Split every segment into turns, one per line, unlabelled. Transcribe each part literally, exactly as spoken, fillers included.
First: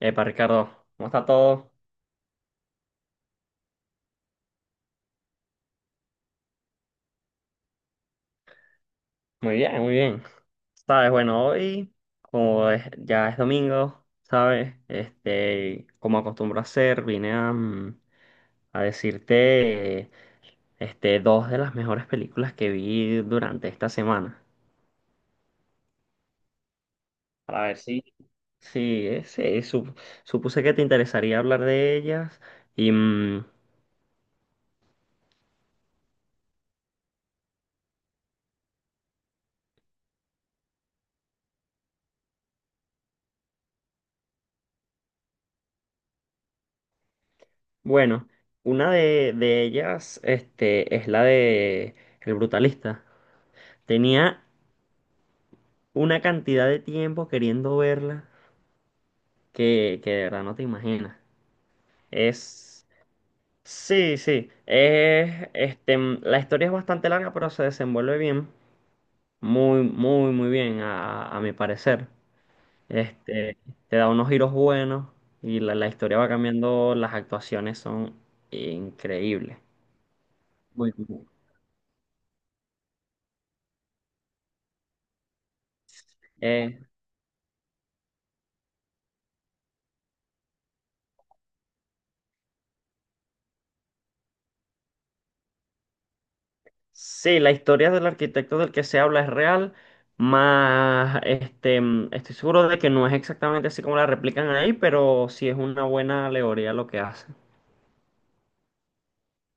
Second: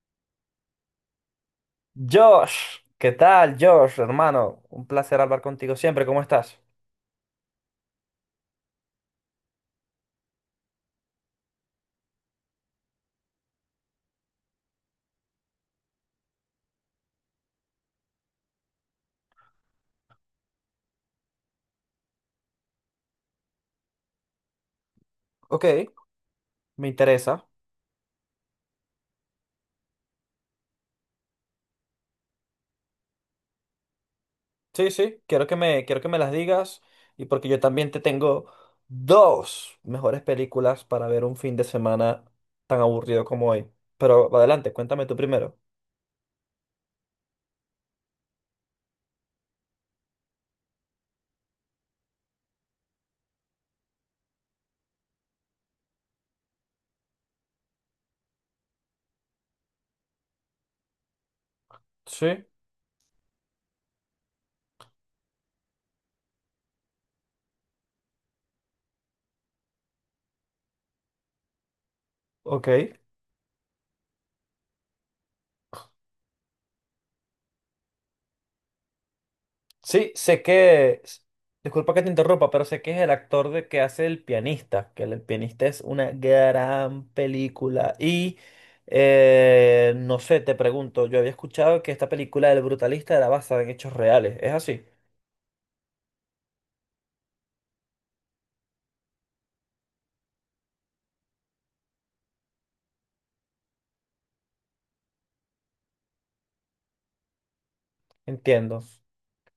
Epa, Ricardo, ¿cómo está todo?
Josh, ¿qué tal, Josh, hermano? Un placer hablar contigo siempre, ¿cómo estás?
Muy bien, muy bien. Sabes, bueno, hoy, como es- ya es domingo, ¿sabes? Este, como acostumbro a hacer, vine a, mm, a decirte, eh, este, dos de las mejores películas que vi durante esta semana.
Ok, me interesa.
Para ver si... Sí, eh, sí, sup- supuse que te interesaría hablar de ellas. Y mm,
Sí, sí, quiero que me, quiero que me las digas y porque yo también te tengo dos mejores películas para ver un fin de semana tan aburrido como hoy. Pero adelante, cuéntame tú primero.
bueno, una de, de ellas, este, es la de El Brutalista. Tenía una cantidad de tiempo queriendo verla que, que de verdad no te imaginas.
Sí,
Es... Sí, sí. Es, este, mm, la historia es bastante larga, pero se desenvuelve bien. Muy, muy, muy bien, a, a mi parecer.
ok.
Este, te da unos giros buenos y la, la historia va cambiando. Las actuaciones son increíbles.
Sí, sé
Muy
que, s- disculpa que te interrumpa, pero sé que es el actor de que hace El pianista, que El pianista es una
bien.
gran película. Y eh, no sé, te pregunto, yo había escuchado que esta película del brutalista era basada en hechos reales, ¿es así?
Sí, la historia del arquitecto del que se habla es real, más este, mm, estoy seguro de que no es exactamente así como la replican ahí, pero sí es una buena alegoría lo que hacen.
Entiendo.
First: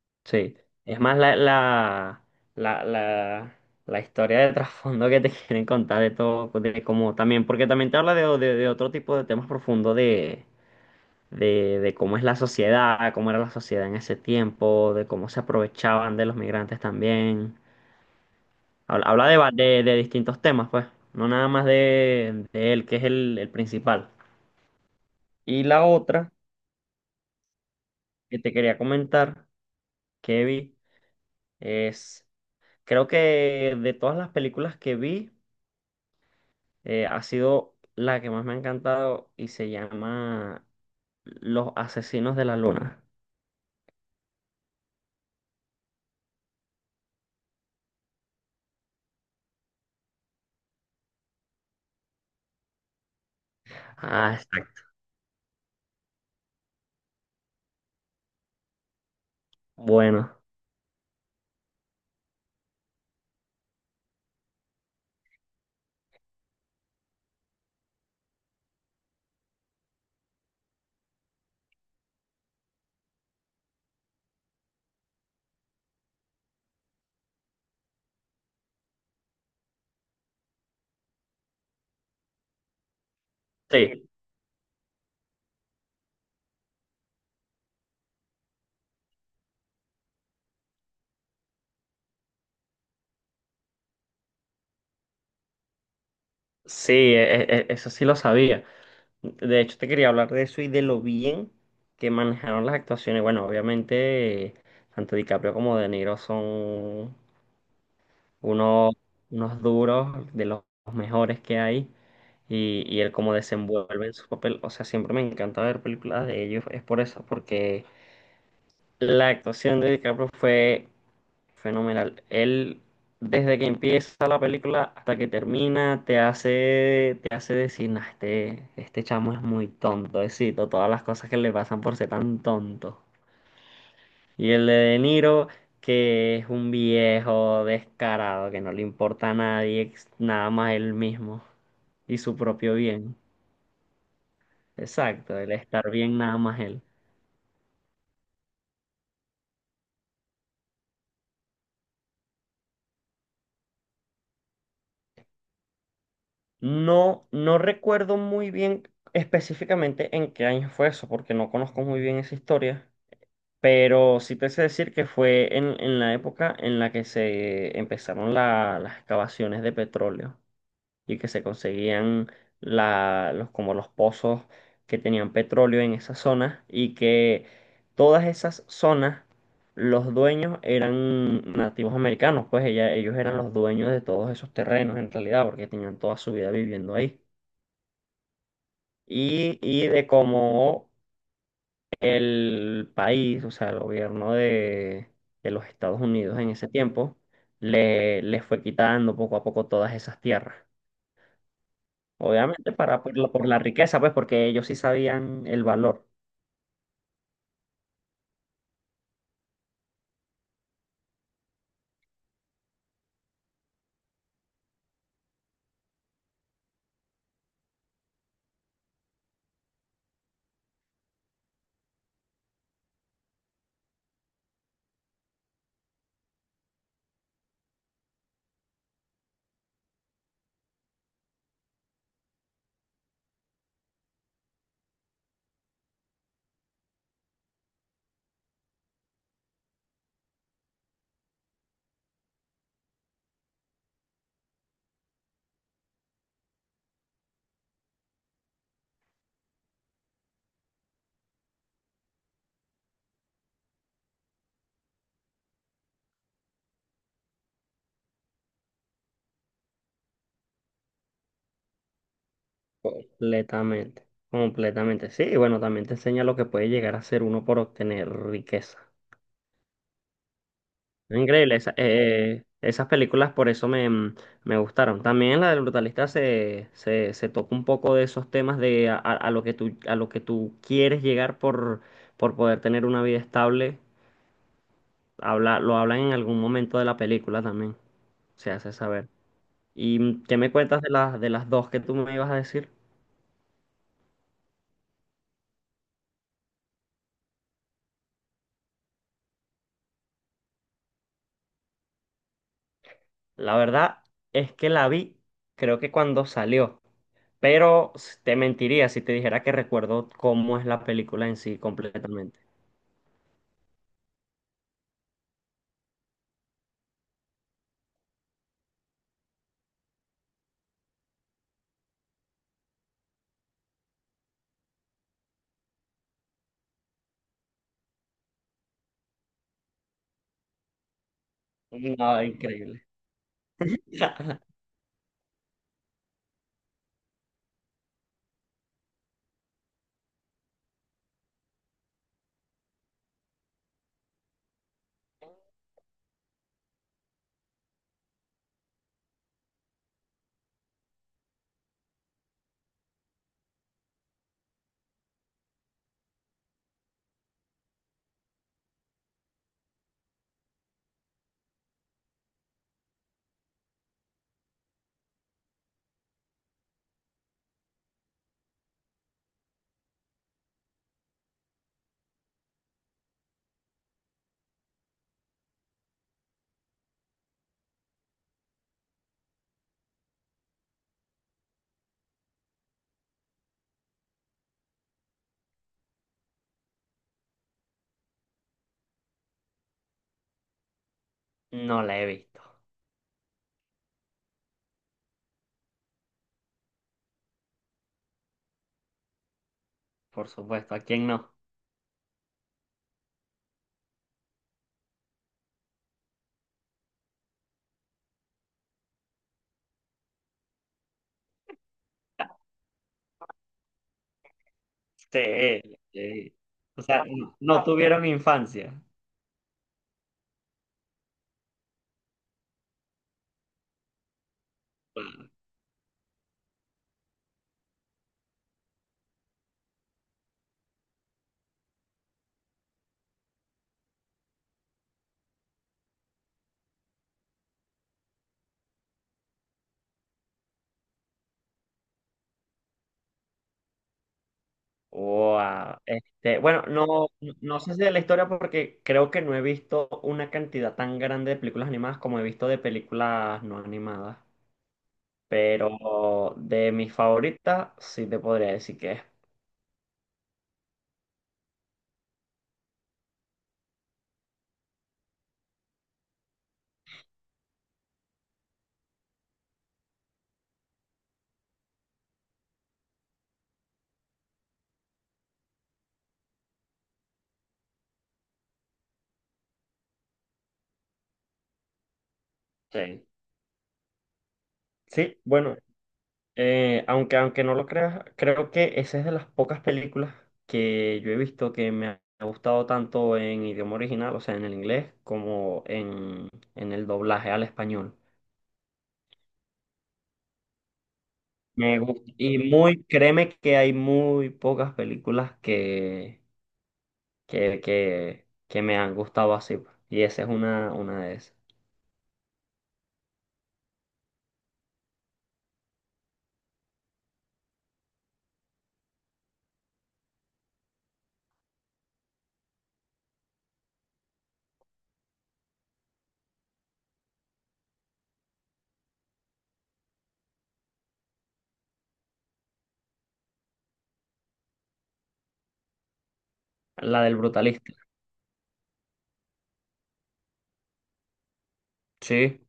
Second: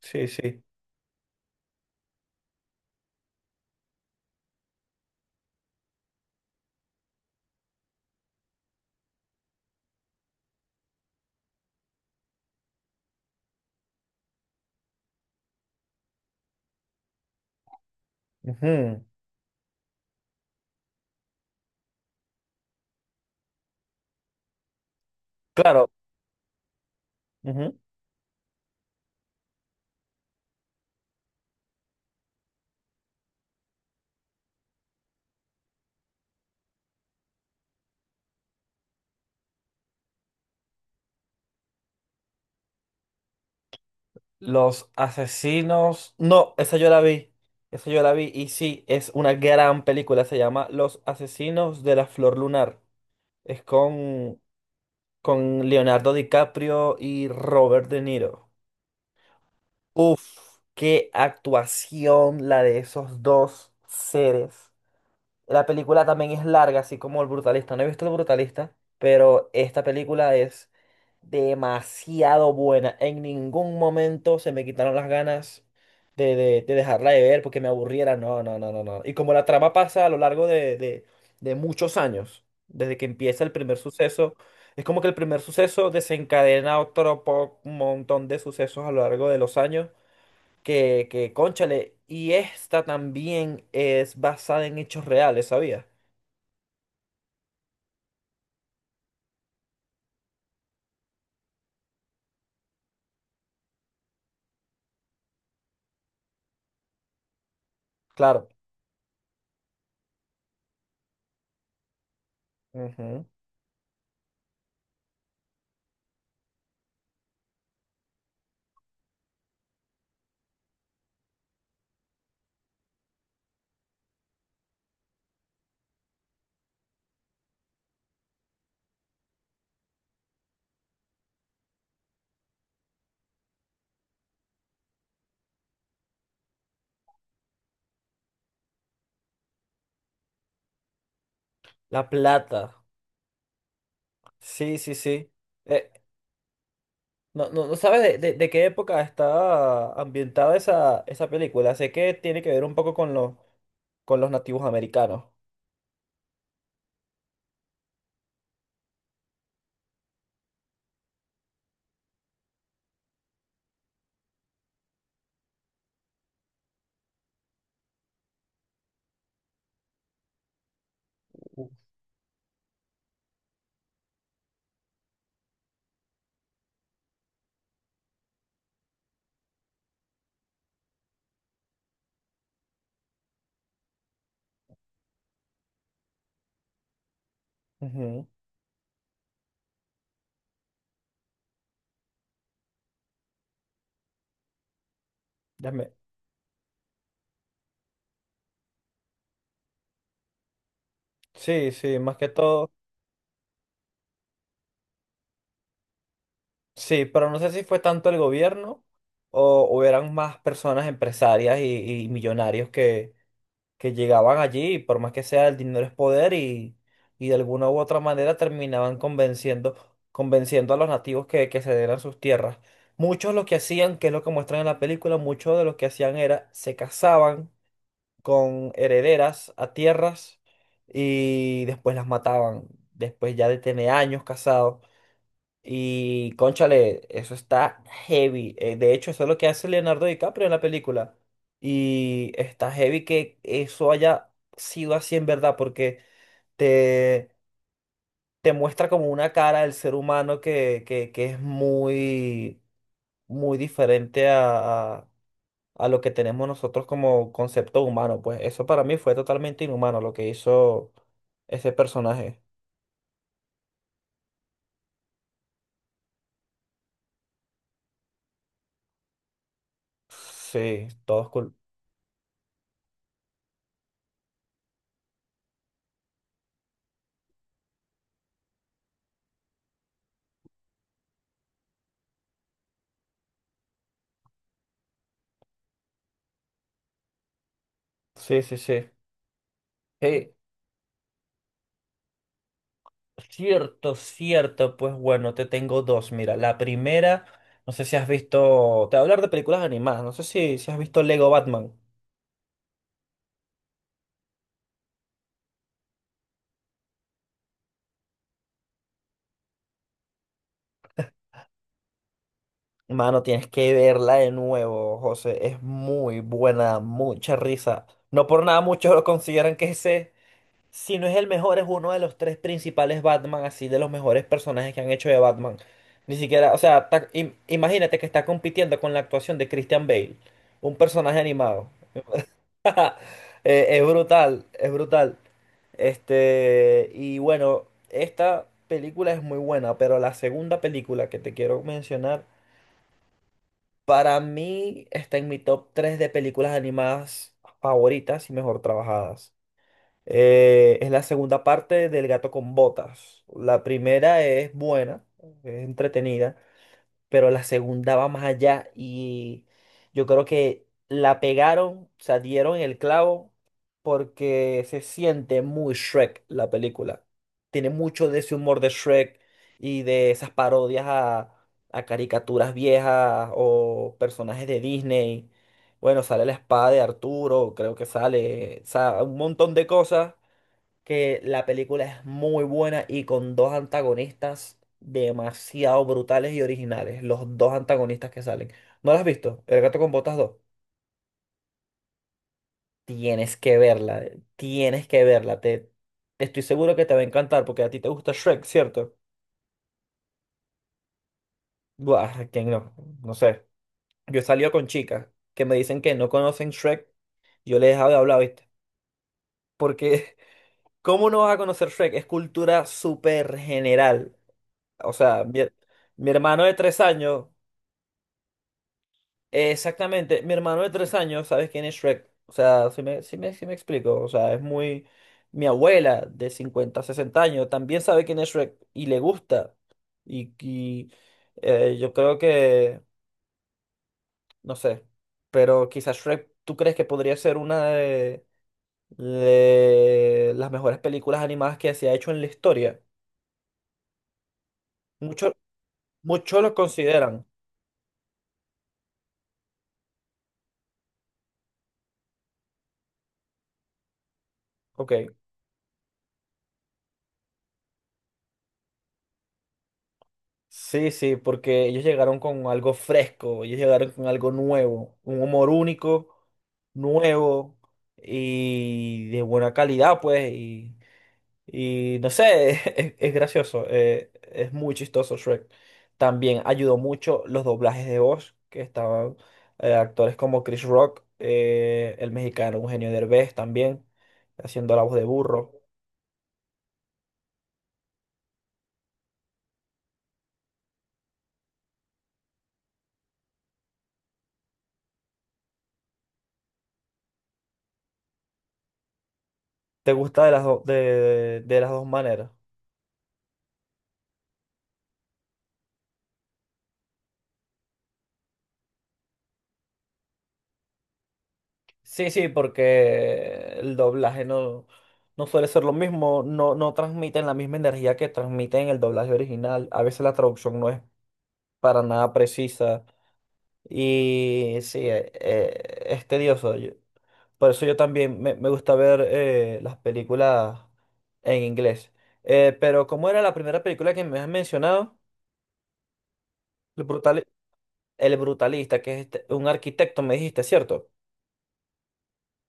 Sí,
Sí,
sí.
es más la, la, la, la, la historia de trasfondo que te quieren contar de todo, de cómo también, porque también te habla de, de- de otro tipo de temas profundos de, de, de cómo es la sociedad, cómo era la sociedad en ese tiempo, de cómo se aprovechaban de los migrantes también.
Ujú.
Habla, habla de, va- de, de distintos temas, pues, no nada más de, de él, que es el, el principal. Y la
Claro.
otra
Ujú.
que te quería comentar, que vi, es, creo que de todas las películas que vi, eh, ha sido la que más me ha encantado y se llama Los Asesinos de la Luna.
Los asesinos. No, esa yo la vi. Esa yo la vi. Y sí, es una gran película. Se llama Los asesinos de la flor lunar. Es
Ah,
con
está
con Leonardo DiCaprio y Robert De Niro.
bueno.
Uf, qué actuación la de esos dos seres. La película también es larga, así como El Brutalista. No he visto El Brutalista, pero esta película es demasiado buena. En ningún momento se me quitaron las ganas de, de- de dejarla de ver porque me aburriera. No, no, no, no, no. Y como la trama pasa a lo largo de, de- de muchos años, desde que empieza el primer
Sí,
suceso, es como que el primer suceso desencadena otro po- montón de sucesos a lo largo de los años que, que cónchale, y esta también es basada en hechos reales, ¿sabías?
sí, e- e- e- eso sí lo sabía. De hecho, te quería hablar de eso y de lo bien que manejaron las actuaciones. Bueno, obviamente, tanto DiCaprio como De Niro son
Claro.
unos, unos duros, de los mejores que hay. Y, y él
Ujú.
cómo desenvuelve en su papel. O sea, siempre me encanta ver películas de ellos. Es por eso, porque la actuación de DiCaprio fue fenomenal. Él, desde que empieza la película hasta que termina, te hace, te hace decir, "Nah, este, este chamo es muy tonto, éxito, todas las cosas que le pasan por ser tan tonto". Y el de De Niro, que es un viejo descarado, que no le importa a nadie, ex- nada más él mismo
La
y su
Plata.
propio bien.
Sí, sí, sí.
Exacto, el estar
Eh,
bien nada más él.
no, no, no sabes de, de- de qué época está ambientada esa, esa película. Sé que tiene que ver un poco con los, con los nativos americanos.
No, no recuerdo muy bien específicamente en qué año fue eso, porque no conozco muy bien esa historia. Pero sí te sé decir que fue en, en la época en la que se empezaron la- las excavaciones de petróleo y que se conseguían la- los, como los pozos que tenían petróleo en esas zonas y que todas esas zonas, los dueños eran nativos americanos, pues ella- ellos eran los dueños de todos esos terrenos en realidad porque tenían toda su vida viviendo ahí.
Ujú.
Y, y de cómo el país, o sea, el gobierno de, de los
Déjame-
Estados Unidos en ese tiempo, le, le fue quitando poco a poco todas esas tierras.
Sí, sí, más que todo.
Obviamente para, por la, por la riqueza, pues porque ellos sí sabían el valor.
Sí, pero no sé si fue tanto el gobierno o, o eran más personas empresarias y, y millonarios que que llegaban allí, por más que sea, el dinero es poder y, y de alguna u otra manera terminaban convenciendo, convenciendo a los nativos que, que cedieran sus tierras. Muchos lo que hacían, que es lo que muestran en la película, muchos de los que hacían era se casaban con herederas a tierras y después las mataban, después ya de tener años casados. Y cónchale, eso está heavy. Eh, de hecho, eso es lo que hace Leonardo DiCaprio en la película. Y está heavy que eso haya sido así en verdad, porque te, te muestra como una cara del ser humano que, que, que es muy, muy diferente a, a, a lo que tenemos nosotros como concepto humano. Pues eso para mí fue totalmente inhumano lo que hizo ese personaje.
Completamente, completamente. Sí, y bueno, también te enseña lo que puede llegar a ser uno por obtener riqueza.
Sí, todos cul-
Increíble, esa- eh, esas películas por eso me, mm, me gustaron. También en la del brutalista se, se, se toca un poco de esos temas de a, a lo que tú, a lo que tú quieres llegar por, por poder tener una vida estable. Habla, lo hablan en algún momento de la película también,
Sí,
se
sí,
hace
sí.
saber. ¿Y mm,
Sí,
qué me cuentas de las, de las dos que tú me ibas a decir?
cierto, cierto, pues bueno, te tengo dos. Mira, la primera, no sé si has visto, te voy a hablar de películas animadas, no sé si, si has visto Lego Batman.
La verdad es que la vi, creo que cuando salió, pero te mentiría si te dijera que recuerdo cómo es la película en sí completamente.
Mano, tienes que verla de nuevo, José, es muy buena, mucha risa. No por nada muchos lo consideran que ese, si no es el mejor, es uno de los tres principales Batman, así de los mejores personajes que han hecho de Batman. Ni siquiera, o sea, ta- im- imagínate que está compitiendo con la actuación de Christian Bale, un personaje animado.
No, increíble.
Eh, es brutal, es brutal. Este, y bueno, esta película es muy buena, pero la segunda película que te quiero mencionar, para mí está en mi top tres de películas animadas favoritas y mejor trabajadas. Eh, es la segunda parte del Gato con Botas. La primera es buena, es entretenida, pero la segunda va más allá y yo creo que la pegaron, o sea, dieron el clavo porque se siente muy Shrek la película. Tiene mucho de ese humor de Shrek y de esas parodias a, a caricaturas viejas o personajes de Disney. Bueno, sale la espada de Arturo, creo que sale, o sea, un montón de cosas que la película es muy buena y con dos antagonistas demasiado brutales y originales. Los dos antagonistas que salen. ¿No la has visto? El gato con botas dos.
No la he visto,
Tienes que verla, tienes que verla. Te, estoy seguro que te va a encantar porque a ti te gusta Shrek, ¿cierto?
por supuesto. ¿A quién no?
Buah, ¿quién no? No sé. Yo he salido con chicas que me dicen que no conocen Shrek. Yo les he dejado de hablar, ¿viste? Porque, ¿cómo no vas a conocer Shrek? Es cultura súper general. O sea, mi,
Sí,
mi
sí.
hermano de tres
O sea,
años
no, no tuvieron infancia.
Exactamente, mi hermano de tres años, ¿sabes quién es Shrek? O sea, si me, si me, si me explico, o sea, es muy... Mi abuela de cincuenta, sesenta años también sabe quién es Shrek y le gusta. Y, y, eh, yo creo que, no sé, pero quizás Shrek, ¿tú crees que podría ser una de, de las mejores películas animadas que se ha hecho en la historia? Muchos
Wow. Este,
muchos lo
bueno, no,
consideran,
no sé si de la historia porque creo que no he visto una cantidad tan grande de películas animadas como he visto de películas no animadas.
ok.
Pero de mis favoritas sí te podría decir que es.
Sí, sí, porque ellos llegaron con algo fresco, ellos llegaron con algo nuevo, un humor único, nuevo y de buena calidad, pues, y, y no sé, es, es gracioso, eh, es muy chistoso Shrek. También ayudó mucho los doblajes de voz, que estaban eh, actores como Chris Rock, eh, el mexicano Eugenio
Sí.
Derbez también, haciendo la voz de
Sí,
burro.
bueno, Eh, aunque, aunque no lo creas, creo que esa es de las pocas películas que yo he visto que me ha gustado tanto en idioma original, o sea, en el inglés, como en, en el doblaje al español.
¿Te gusta de las, do- de de- de las
Me
dos
gusta.
maneras?
Y muy, créeme que hay muy pocas películas que, que, que, que me han gustado así, pues. Y esa es una, una de esas.
Sí, sí, porque el doblaje no, no, suele ser lo mismo, no, no transmiten la misma energía que transmiten en el doblaje original. A veces la traducción no es para nada precisa y sí, eh, eh, es tedioso. Yo- por eso yo también me, me gusta ver eh, las películas en inglés. Eh, pero ¿cómo era la primera película que me has mencionado? El
La del
brutal,
brutalista.
El Brutalista, que es este- un arquitecto, me dijiste, ¿cierto?
Sí.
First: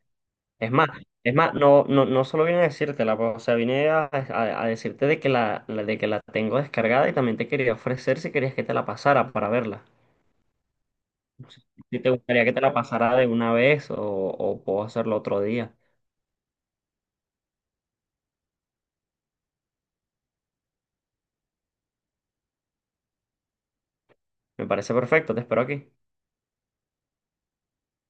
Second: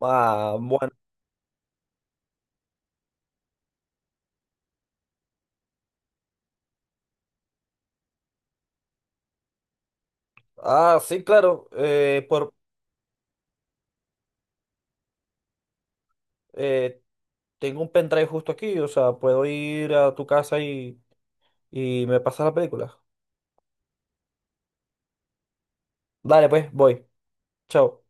Ah,
Es más,
bueno.
es más, no, no, no solo vine a decírtela, pues, o sea, vine a, a- a decirte de que la, la- de que la tengo descargada y también te quería ofrecer si querías que te la pasara para verla.
Ah, sí,
Si
claro.
si te
eh,
gustaría que
por,
te la pasara de una vez o, o puedo hacerlo otro día.
eh, Tengo un pendrive justo aquí, o sea, puedo ir a tu casa y, y me pasas la película.
Me parece perfecto, te espero aquí.
Dale, pues, voy. Chao.